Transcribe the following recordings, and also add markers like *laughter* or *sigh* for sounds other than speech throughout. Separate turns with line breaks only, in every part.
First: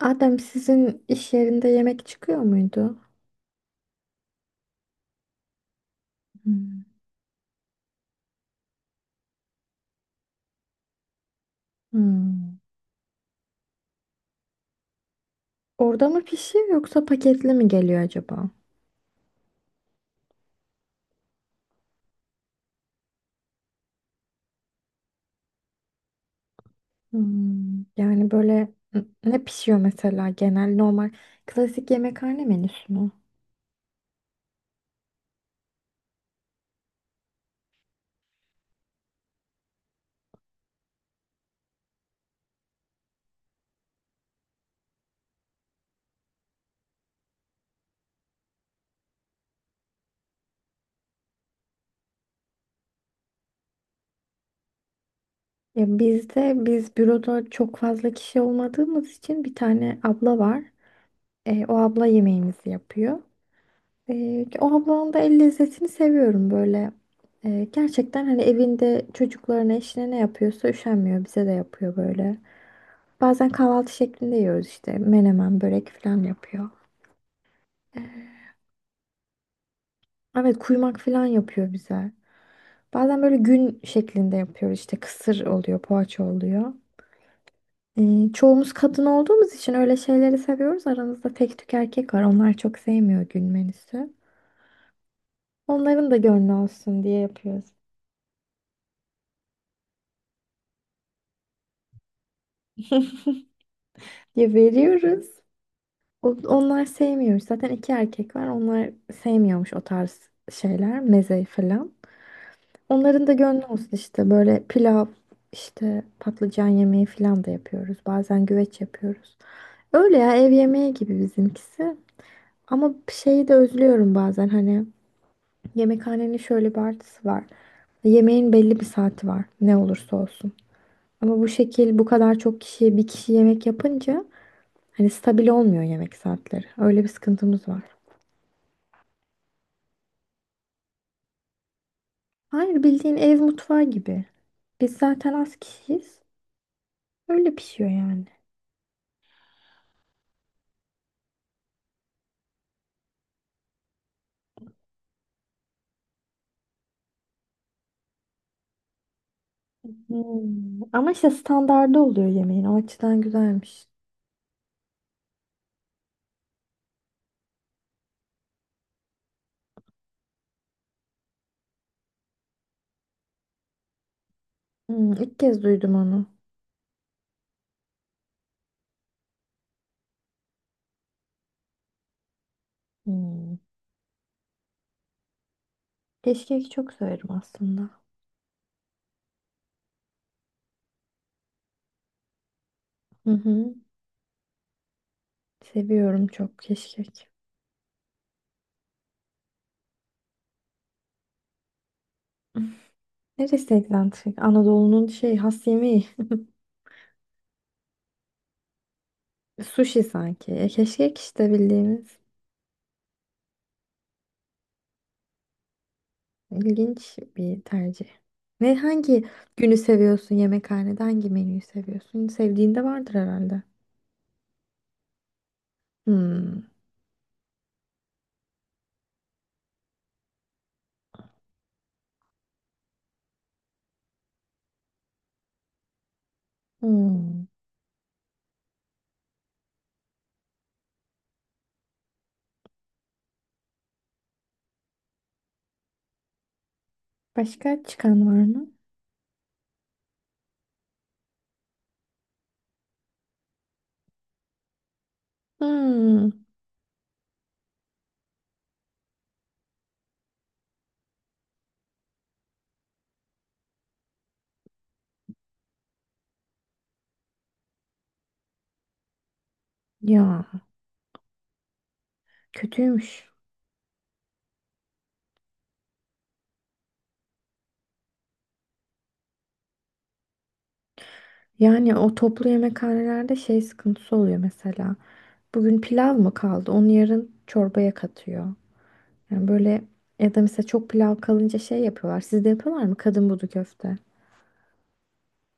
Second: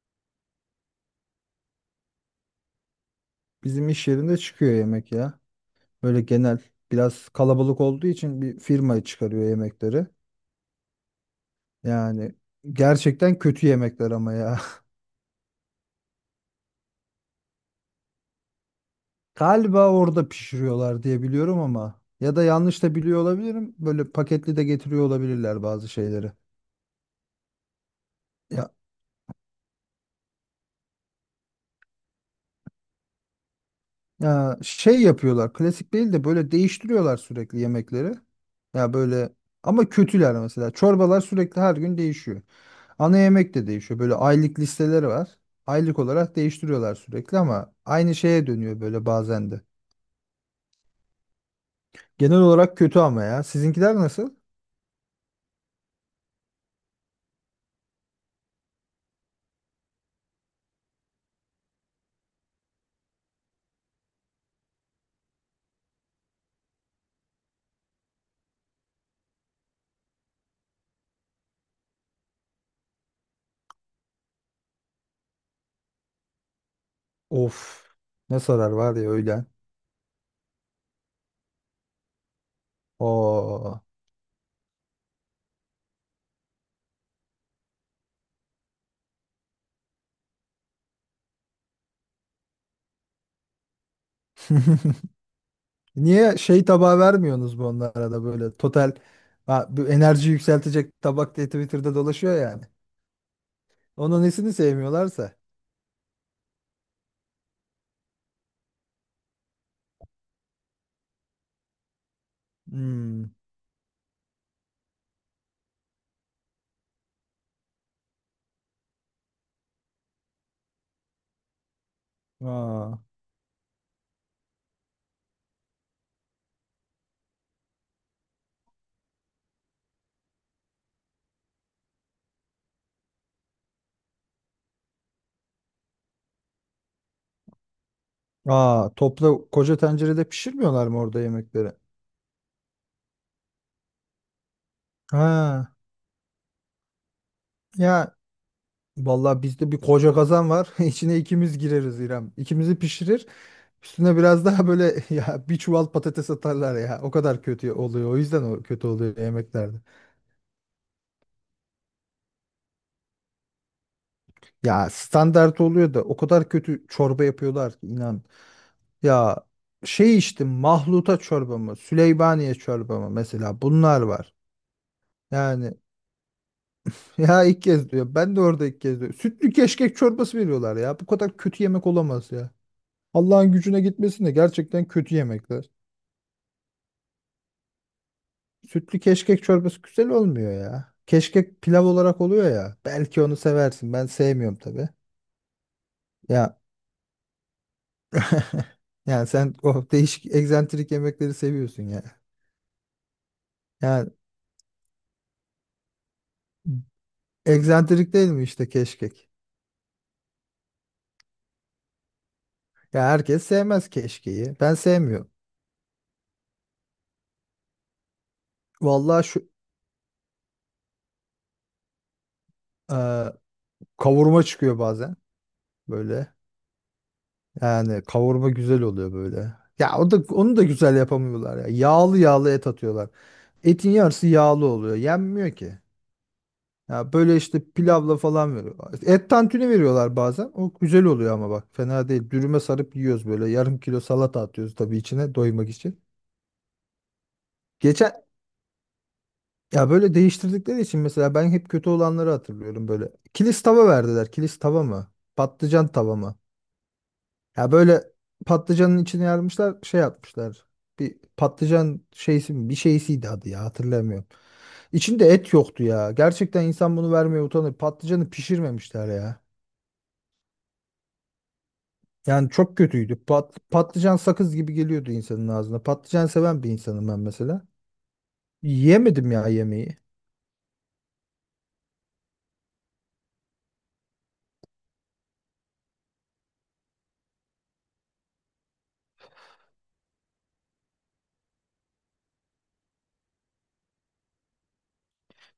Adem sizin iş yerinde yemek çıkıyor muydu?
Bizim iş yerinde çıkıyor yemek ya. Böyle genel
Hmm.
biraz kalabalık olduğu için bir firma çıkarıyor yemekleri. Yani
Hmm.
gerçekten kötü yemekler ama ya.
Orada mı pişiyor yoksa paketli mi geliyor acaba?
*laughs* Galiba orada pişiriyorlar diye biliyorum ama ya da yanlış da biliyor olabilirim. Böyle paketli de getiriyor olabilirler bazı şeyleri.
Hmm. Yani
Ya,
böyle ne pişiyor mesela genel normal klasik yemekhane menüsü mü?
ya, şey yapıyorlar. Klasik değil de böyle değiştiriyorlar sürekli yemekleri. Ya böyle ama kötüler mesela. Çorbalar sürekli her gün değişiyor. Ana yemek de değişiyor. Böyle aylık listeleri var. Aylık olarak değiştiriyorlar sürekli ama aynı şeye dönüyor böyle bazen de. Genel olarak kötü ama ya. Sizinkiler nasıl?
Ya bizde biz büroda çok fazla kişi olmadığımız için bir tane abla var. O abla yemeğimizi yapıyor. O ablanın da el lezzetini seviyorum böyle. Gerçekten hani evinde çocuklarına eşine ne yapıyorsa üşenmiyor bize de yapıyor böyle. Bazen kahvaltı şeklinde yiyoruz işte. Menemen, börek falan yapıyor.
Of. Ne sarar var ya öğlen.
Evet, kuymak falan yapıyor bize. Bazen böyle
Oo.
gün şeklinde yapıyoruz işte. Kısır oluyor, poğaça oluyor. Çoğumuz kadın olduğumuz için öyle şeyleri seviyoruz. Aramızda tek tük erkek var. Onlar çok sevmiyor gün menüsü.
*laughs*
Onların da
Niye
gönlü
şey tabağı
olsun diye
vermiyorsunuz bu
yapıyoruz.
onlara da böyle total ha, bu enerji yükseltecek tabak diye Twitter'da dolaşıyor yani.
*laughs*
Onun nesini
Ya veriyoruz.
sevmiyorlarsa.
Onlar sevmiyormuş. Zaten iki erkek var. Onlar sevmiyormuş o tarz şeyler, meze falan. Onların da
Hmm.
gönlü olsun işte böyle pilav işte patlıcan yemeği falan da yapıyoruz. Bazen güveç yapıyoruz. Öyle ya, ev yemeği gibi bizimkisi. Ama
Aa.
şeyi de özlüyorum bazen hani yemekhanenin şöyle bir artısı var. Yemeğin belli bir saati var ne olursa olsun. Ama bu şekil bu kadar çok kişiye bir kişi yemek yapınca hani stabil olmuyor yemek saatleri. Öyle bir sıkıntımız var.
Aa, topla koca tencerede pişirmiyorlar mı orada yemekleri?
Hayır, bildiğin ev mutfağı gibi. Biz zaten az
Ha.
kişiyiz. Öyle pişiyor
Ya
yani.
vallahi bizde bir koca kazan var. *laughs* İçine ikimiz gireriz İrem. İkimizi pişirir. Üstüne biraz daha böyle *laughs* ya bir çuval patates atarlar ya. O kadar kötü oluyor. O yüzden o kötü oluyor yemeklerde.
Hmm. Ama işte standardı oluyor yemeğin. O açıdan güzelmiş.
Ya standart oluyor da o kadar kötü çorba yapıyorlar ki inan. Ya şey içtim, mahluta çorba mı? Süleymaniye çorba mı? Mesela bunlar var.
Hmm, ilk kez
Yani
duydum onu.
*laughs* ya ilk kez diyor. Ben de orada ilk kez diyor. Sütlü keşkek çorbası veriyorlar ya. Bu kadar kötü yemek olamaz ya. Allah'ın
Hmm.
gücüne gitmesin de gerçekten kötü yemekler.
Keşkek çok severim aslında.
Sütlü keşkek çorbası güzel olmuyor ya. Keşkek pilav olarak oluyor ya. Belki
Hı
onu
hı.
seversin. Ben sevmiyorum tabii.
Seviyorum
Ya
çok keşkek.
*laughs* yani sen o değişik egzantrik yemekleri seviyorsun ya.
*laughs* Neresi
Yani
egzantrik? Anadolu'nun şey has yemeği.
egzantrik değil mi işte keşkek?
Sushi sanki. E, keşkek işte bildiğimiz.
Ya herkes sevmez keşkeği. Ben sevmiyorum.
İlginç bir tercih. Ne hangi
Vallahi şu
günü seviyorsun yemekhanede? Hangi menüyü seviyorsun? Sevdiğin de
e,
vardır herhalde.
kavurma çıkıyor bazen böyle.
Hmm.
Yani kavurma güzel oluyor böyle. Ya o da onu da güzel yapamıyorlar ya. Yağlı yağlı et atıyorlar. Etin yarısı yağlı oluyor. Yenmiyor ki. Ya böyle
Hmm.
işte pilavla falan veriyorlar. İşte et tantuni veriyorlar bazen. O güzel oluyor ama bak fena değil. Dürüme sarıp yiyoruz böyle. Yarım kilo salata atıyoruz tabii içine doymak için.
Başka
Geçen
çıkan var mı?
ya böyle değiştirdikleri için mesela ben hep kötü olanları hatırlıyorum böyle. Kilis tava verdiler. Kilis tava mı? Patlıcan tava
Hmm.
mı? Ya böyle patlıcanın içine yarmışlar, şey yapmışlar. Bir patlıcan şeysi mi? Bir şeysiydi adı ya, hatırlamıyorum. İçinde et yoktu ya. Gerçekten insan bunu vermeye utanır. Patlıcanı pişirmemişler ya.
Ya.
Yani çok kötüydü.
Kötüymüş.
Patlıcan sakız gibi geliyordu insanın ağzına. Patlıcan seven bir insanım ben mesela. Yiyemedim ya yemeği.
Yani o toplu yemekhanelerde şey sıkıntısı oluyor mesela. Bugün pilav mı kaldı? Onu yarın çorbaya katıyor. Yani böyle, ya da mesela çok pilav kalınca şey yapıyorlar. Sizde yapıyorlar mı? Kadın budu köfte.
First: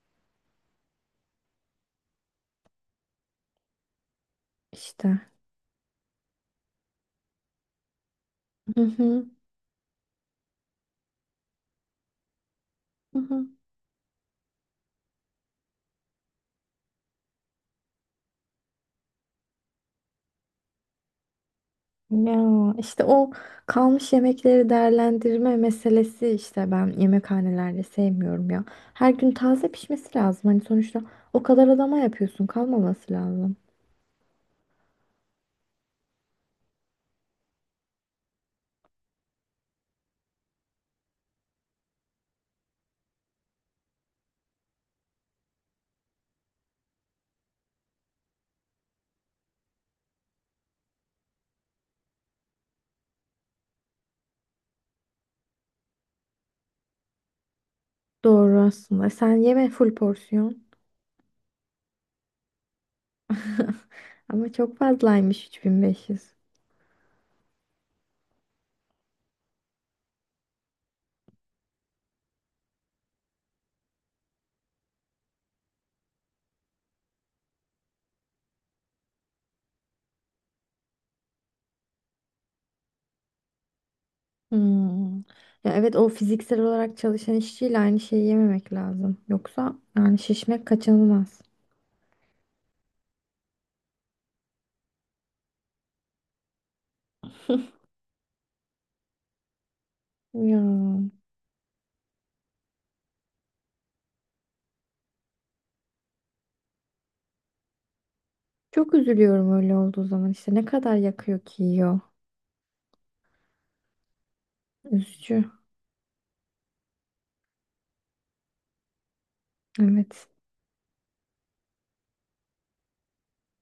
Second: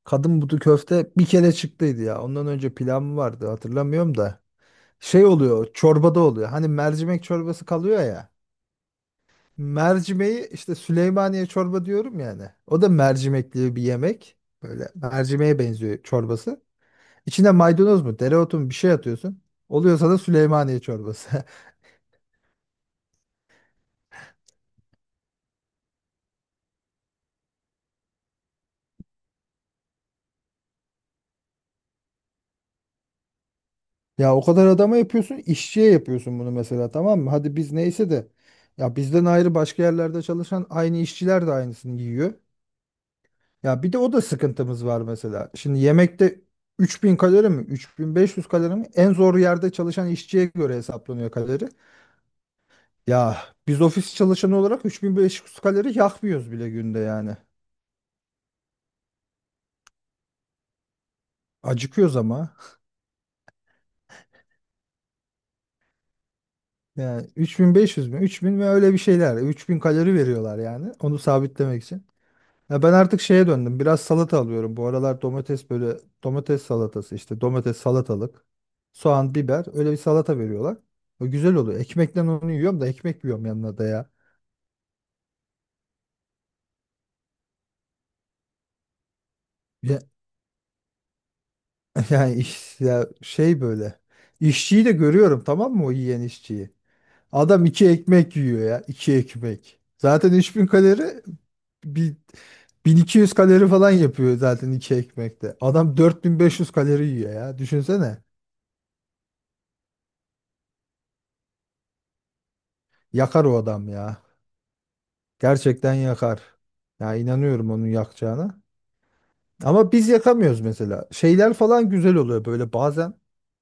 Kadın budu köfte bir kere çıktıydı ya. Ondan önce pilav mı vardı hatırlamıyorum da.
İşte.
Şey oluyor, çorbada oluyor. Hani mercimek çorbası kalıyor ya.
Hı hı.
Mercimeği işte Süleymaniye çorba diyorum yani. O da
Hı hı.
mercimekli bir yemek. Böyle mercimeğe benziyor çorbası. İçine maydanoz mu, dereotu mu bir şey atıyorsun. Oluyorsa da Süleymaniye çorbası. *laughs*
Ya işte o kalmış yemekleri değerlendirme meselesi işte ben yemekhanelerde sevmiyorum ya. Her gün taze pişmesi lazım. Hani sonuçta o kadar adama yapıyorsun, kalmaması lazım.
Ya o kadar adama yapıyorsun, işçiye yapıyorsun bunu mesela, tamam mı? Hadi biz neyse de ya bizden ayrı başka yerlerde çalışan aynı işçiler de aynısını yiyor. Ya bir de o da sıkıntımız var mesela. Şimdi yemekte 3000 kalori mi, 3500 kalori mi? En zor yerde çalışan işçiye göre hesaplanıyor kalori. Ya biz ofis çalışanı olarak 3500 kalori yakmıyoruz bile günde yani.
Doğru aslında. Sen yeme full porsiyon.
Acıkıyoruz ama.
*laughs* Ama çok fazlaymış 3500.
Yani 3500 mü, 3000 mi öyle bir şeyler. 3000 kalori veriyorlar yani. Onu sabitlemek için. Ya ben artık şeye döndüm. Biraz salata alıyorum. Bu aralar domates böyle, domates salatası işte domates salatalık, soğan, biber, öyle bir salata veriyorlar. O güzel oluyor. Ekmekle onu yiyorum da ekmek yiyorum yanına da ya.
Hmm. Ya evet, o fiziksel olarak çalışan işçiyle aynı şeyi yememek lazım. Yoksa
Ya,
yani şişmek kaçınılmaz.
*laughs* yani iş, ya şey böyle. İşçiyi de görüyorum tamam mı, o yiyen işçiyi. Adam iki ekmek yiyor ya. İki ekmek. Zaten
Ya.
3000 kalori bir 1200 kalori falan yapıyor zaten iki ekmekte. Adam 4500 kalori yiyor ya. Düşünsene.
Çok üzülüyorum öyle olduğu zaman. İşte ne kadar yakıyor ki yiyor.
Yakar o adam ya.
Üzücü.
Gerçekten yakar. Ya inanıyorum onun yakacağına. Ama biz
Evet.
yakamıyoruz mesela. Şeyler falan güzel oluyor böyle bazen.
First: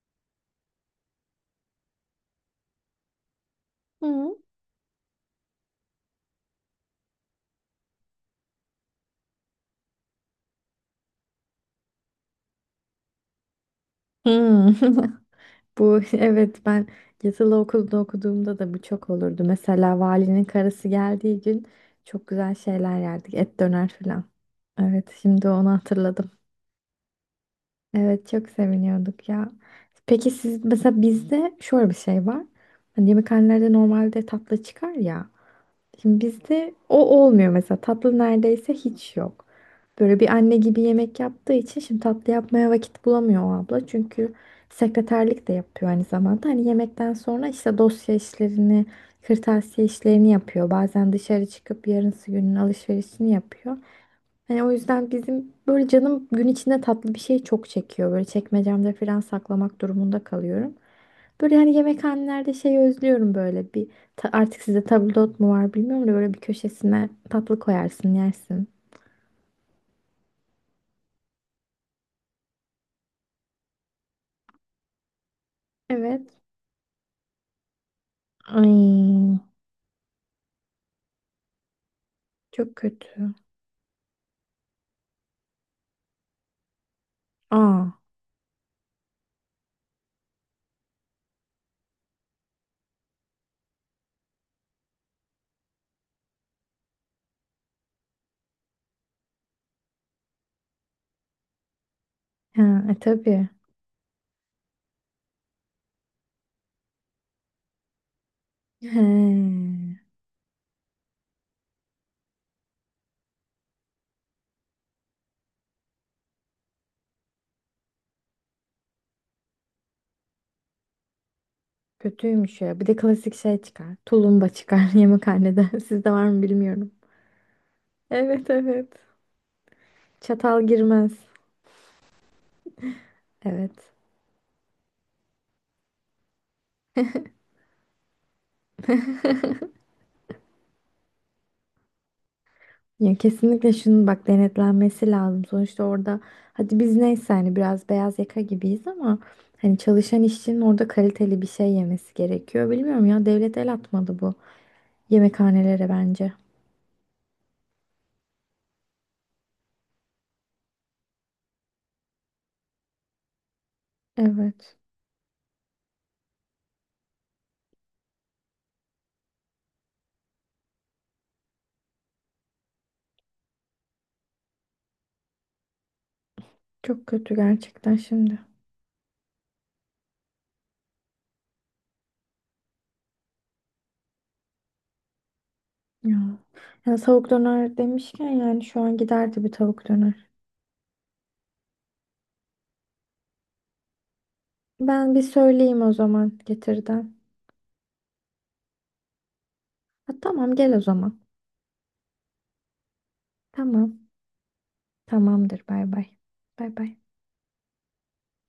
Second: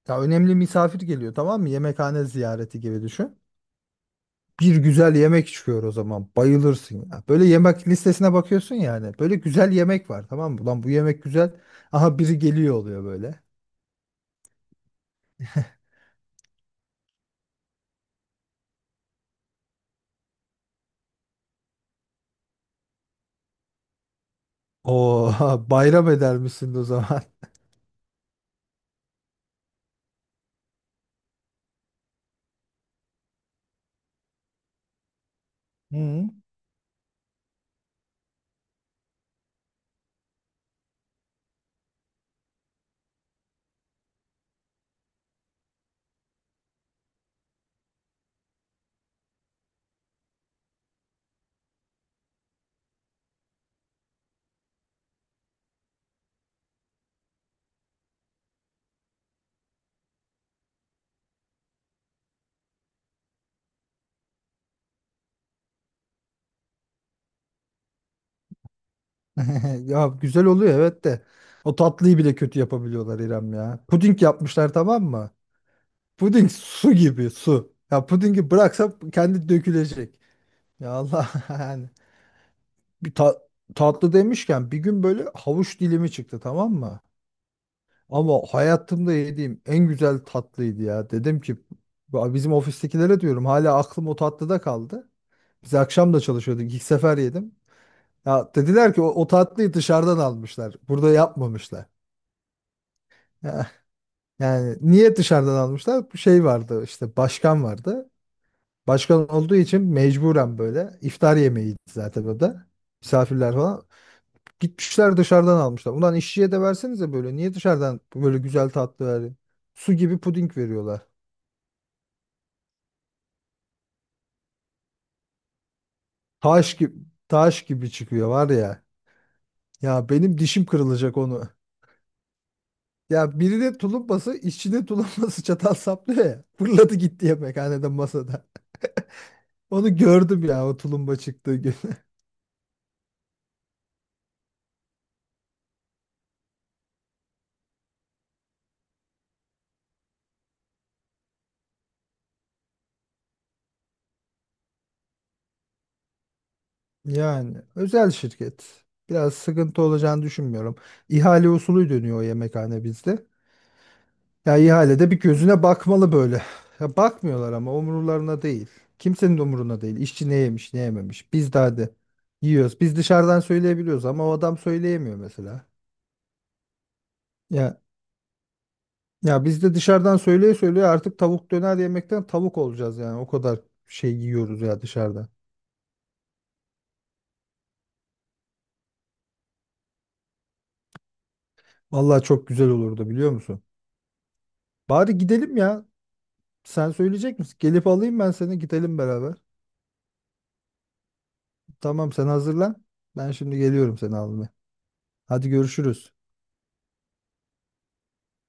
Ya önemli misafir geliyor, tamam mı? Yemekhane ziyareti gibi düşün.
Hmm.
Bir güzel yemek çıkıyor o zaman. Bayılırsın ya. Böyle yemek listesine bakıyorsun yani. Böyle güzel yemek var, tamam mı? Ulan bu yemek güzel. Aha biri geliyor oluyor böyle.
Hmm. *laughs* Bu *laughs* evet, ben yatılı okulda okuduğumda da bu çok olurdu. Mesela valinin karısı geldiği gün çok güzel şeyler yerdik. Et döner falan. Evet,
Oo,
şimdi
*laughs*
onu
bayram
hatırladım.
eder misin o zaman?
Evet, çok seviniyorduk ya. Peki siz mesela, bizde şöyle bir şey var. Hani yemekhanelerde normalde tatlı çıkar ya.
Hı.
Şimdi
*laughs*
bizde o olmuyor mesela. Tatlı neredeyse hiç yok. Böyle bir anne gibi yemek yaptığı için şimdi tatlı yapmaya vakit bulamıyor o abla. Çünkü sekreterlik de yapıyor aynı zamanda. Hani yemekten sonra işte dosya işlerini, kırtasiye işlerini yapıyor. Bazen dışarı çıkıp yarınsı günün alışverişini yapıyor. Hani o yüzden bizim böyle canım gün içinde tatlı bir şey çok çekiyor. Böyle çekmecemde falan saklamak durumunda kalıyorum. Böyle hani yemekhanelerde şey özlüyorum, böyle bir artık sizde tabldot mu var bilmiyorum da böyle bir köşesine tatlı koyarsın, yersin.
Ya güzel oluyor evet de. O tatlıyı bile kötü yapabiliyorlar İrem ya. Puding yapmışlar, tamam mı?
Evet.
Puding su gibi su. Ya pudingi bıraksam
Ay,
kendi dökülecek. Ya Allah *laughs* yani.
çok
Bir
kötü.
ta- Tatlı demişken bir gün böyle havuç dilimi çıktı, tamam mı?
Aa.
Ama hayatımda yediğim en güzel tatlıydı ya. Dedim ki "Ya bizim ofistekilere diyorum, hala aklım o tatlıda kaldı. Biz akşam da çalışıyorduk. İlk sefer yedim. Ya dediler ki o tatlıyı dışarıdan almışlar. Burada yapmamışlar.
Ha, e, tabii.
*laughs* Yani niye dışarıdan almışlar? Bir şey vardı işte, başkan vardı.
He,
Başkan olduğu için mecburen böyle iftar yemeğiydi zaten o da. Misafirler falan. Gitmişler dışarıdan almışlar. Ulan işçiye de versenize böyle. Niye dışarıdan böyle güzel tatlı verin? Su gibi puding veriyorlar.
kötüymüş ya. Bir de klasik şey çıkar. Tulumba çıkar *laughs* yemekhanede. Sizde var mı
Taş
bilmiyorum.
gibi, taş gibi çıkıyor
Evet,
var ya.
evet.
Ya benim
Çatal
dişim
girmez.
kırılacak onu. Ya birine
Evet.
tulumbası, işçinin tulumbası *laughs* çatal saplıyor ya. Fırladı gitti yemekhanede masada. Onu gördüm ya o tulumba çıktığı gün.
Ya kesinlikle şunun bak denetlenmesi lazım. Sonuçta orada hadi biz neyse, hani biraz beyaz yaka gibiyiz ama hani çalışan işçinin orada kaliteli bir şey yemesi gerekiyor. Bilmiyorum, ya devlet el atmadı bu yemekhanelere bence.
Yani özel şirket. Biraz sıkıntı olacağını düşünmüyorum. İhale usulü dönüyor o yemekhane bizde. Ya
Evet.
ihalede bir gözüne bakmalı böyle. Ya bakmıyorlar ama umurlarına değil. Kimsenin de umuruna değil. İşçi ne yemiş, ne yememiş. Biz de hadi yiyoruz. Biz dışarıdan söyleyebiliyoruz ama o adam söyleyemiyor mesela.
Çok kötü
Ya
gerçekten şimdi.
ya, biz de dışarıdan söyleye söyleye artık tavuk döner yemekten tavuk olacağız yani. O kadar şey yiyoruz ya dışarıda.
Ya. Ya, tavuk döner demişken yani şu an giderdi bir tavuk döner.
Vallahi çok güzel olurdu biliyor musun?
Ben
Bari
bir
gidelim
söyleyeyim
ya.
o zaman
Sen
getirden.
söyleyecek misin? Gelip alayım ben seni, gidelim beraber.
Ha, tamam, gel o zaman.
Tamam sen hazırlan. Ben şimdi geliyorum
Tamam.
seni almaya. Hadi
Tamamdır, bay bay.
görüşürüz.
Bay bay.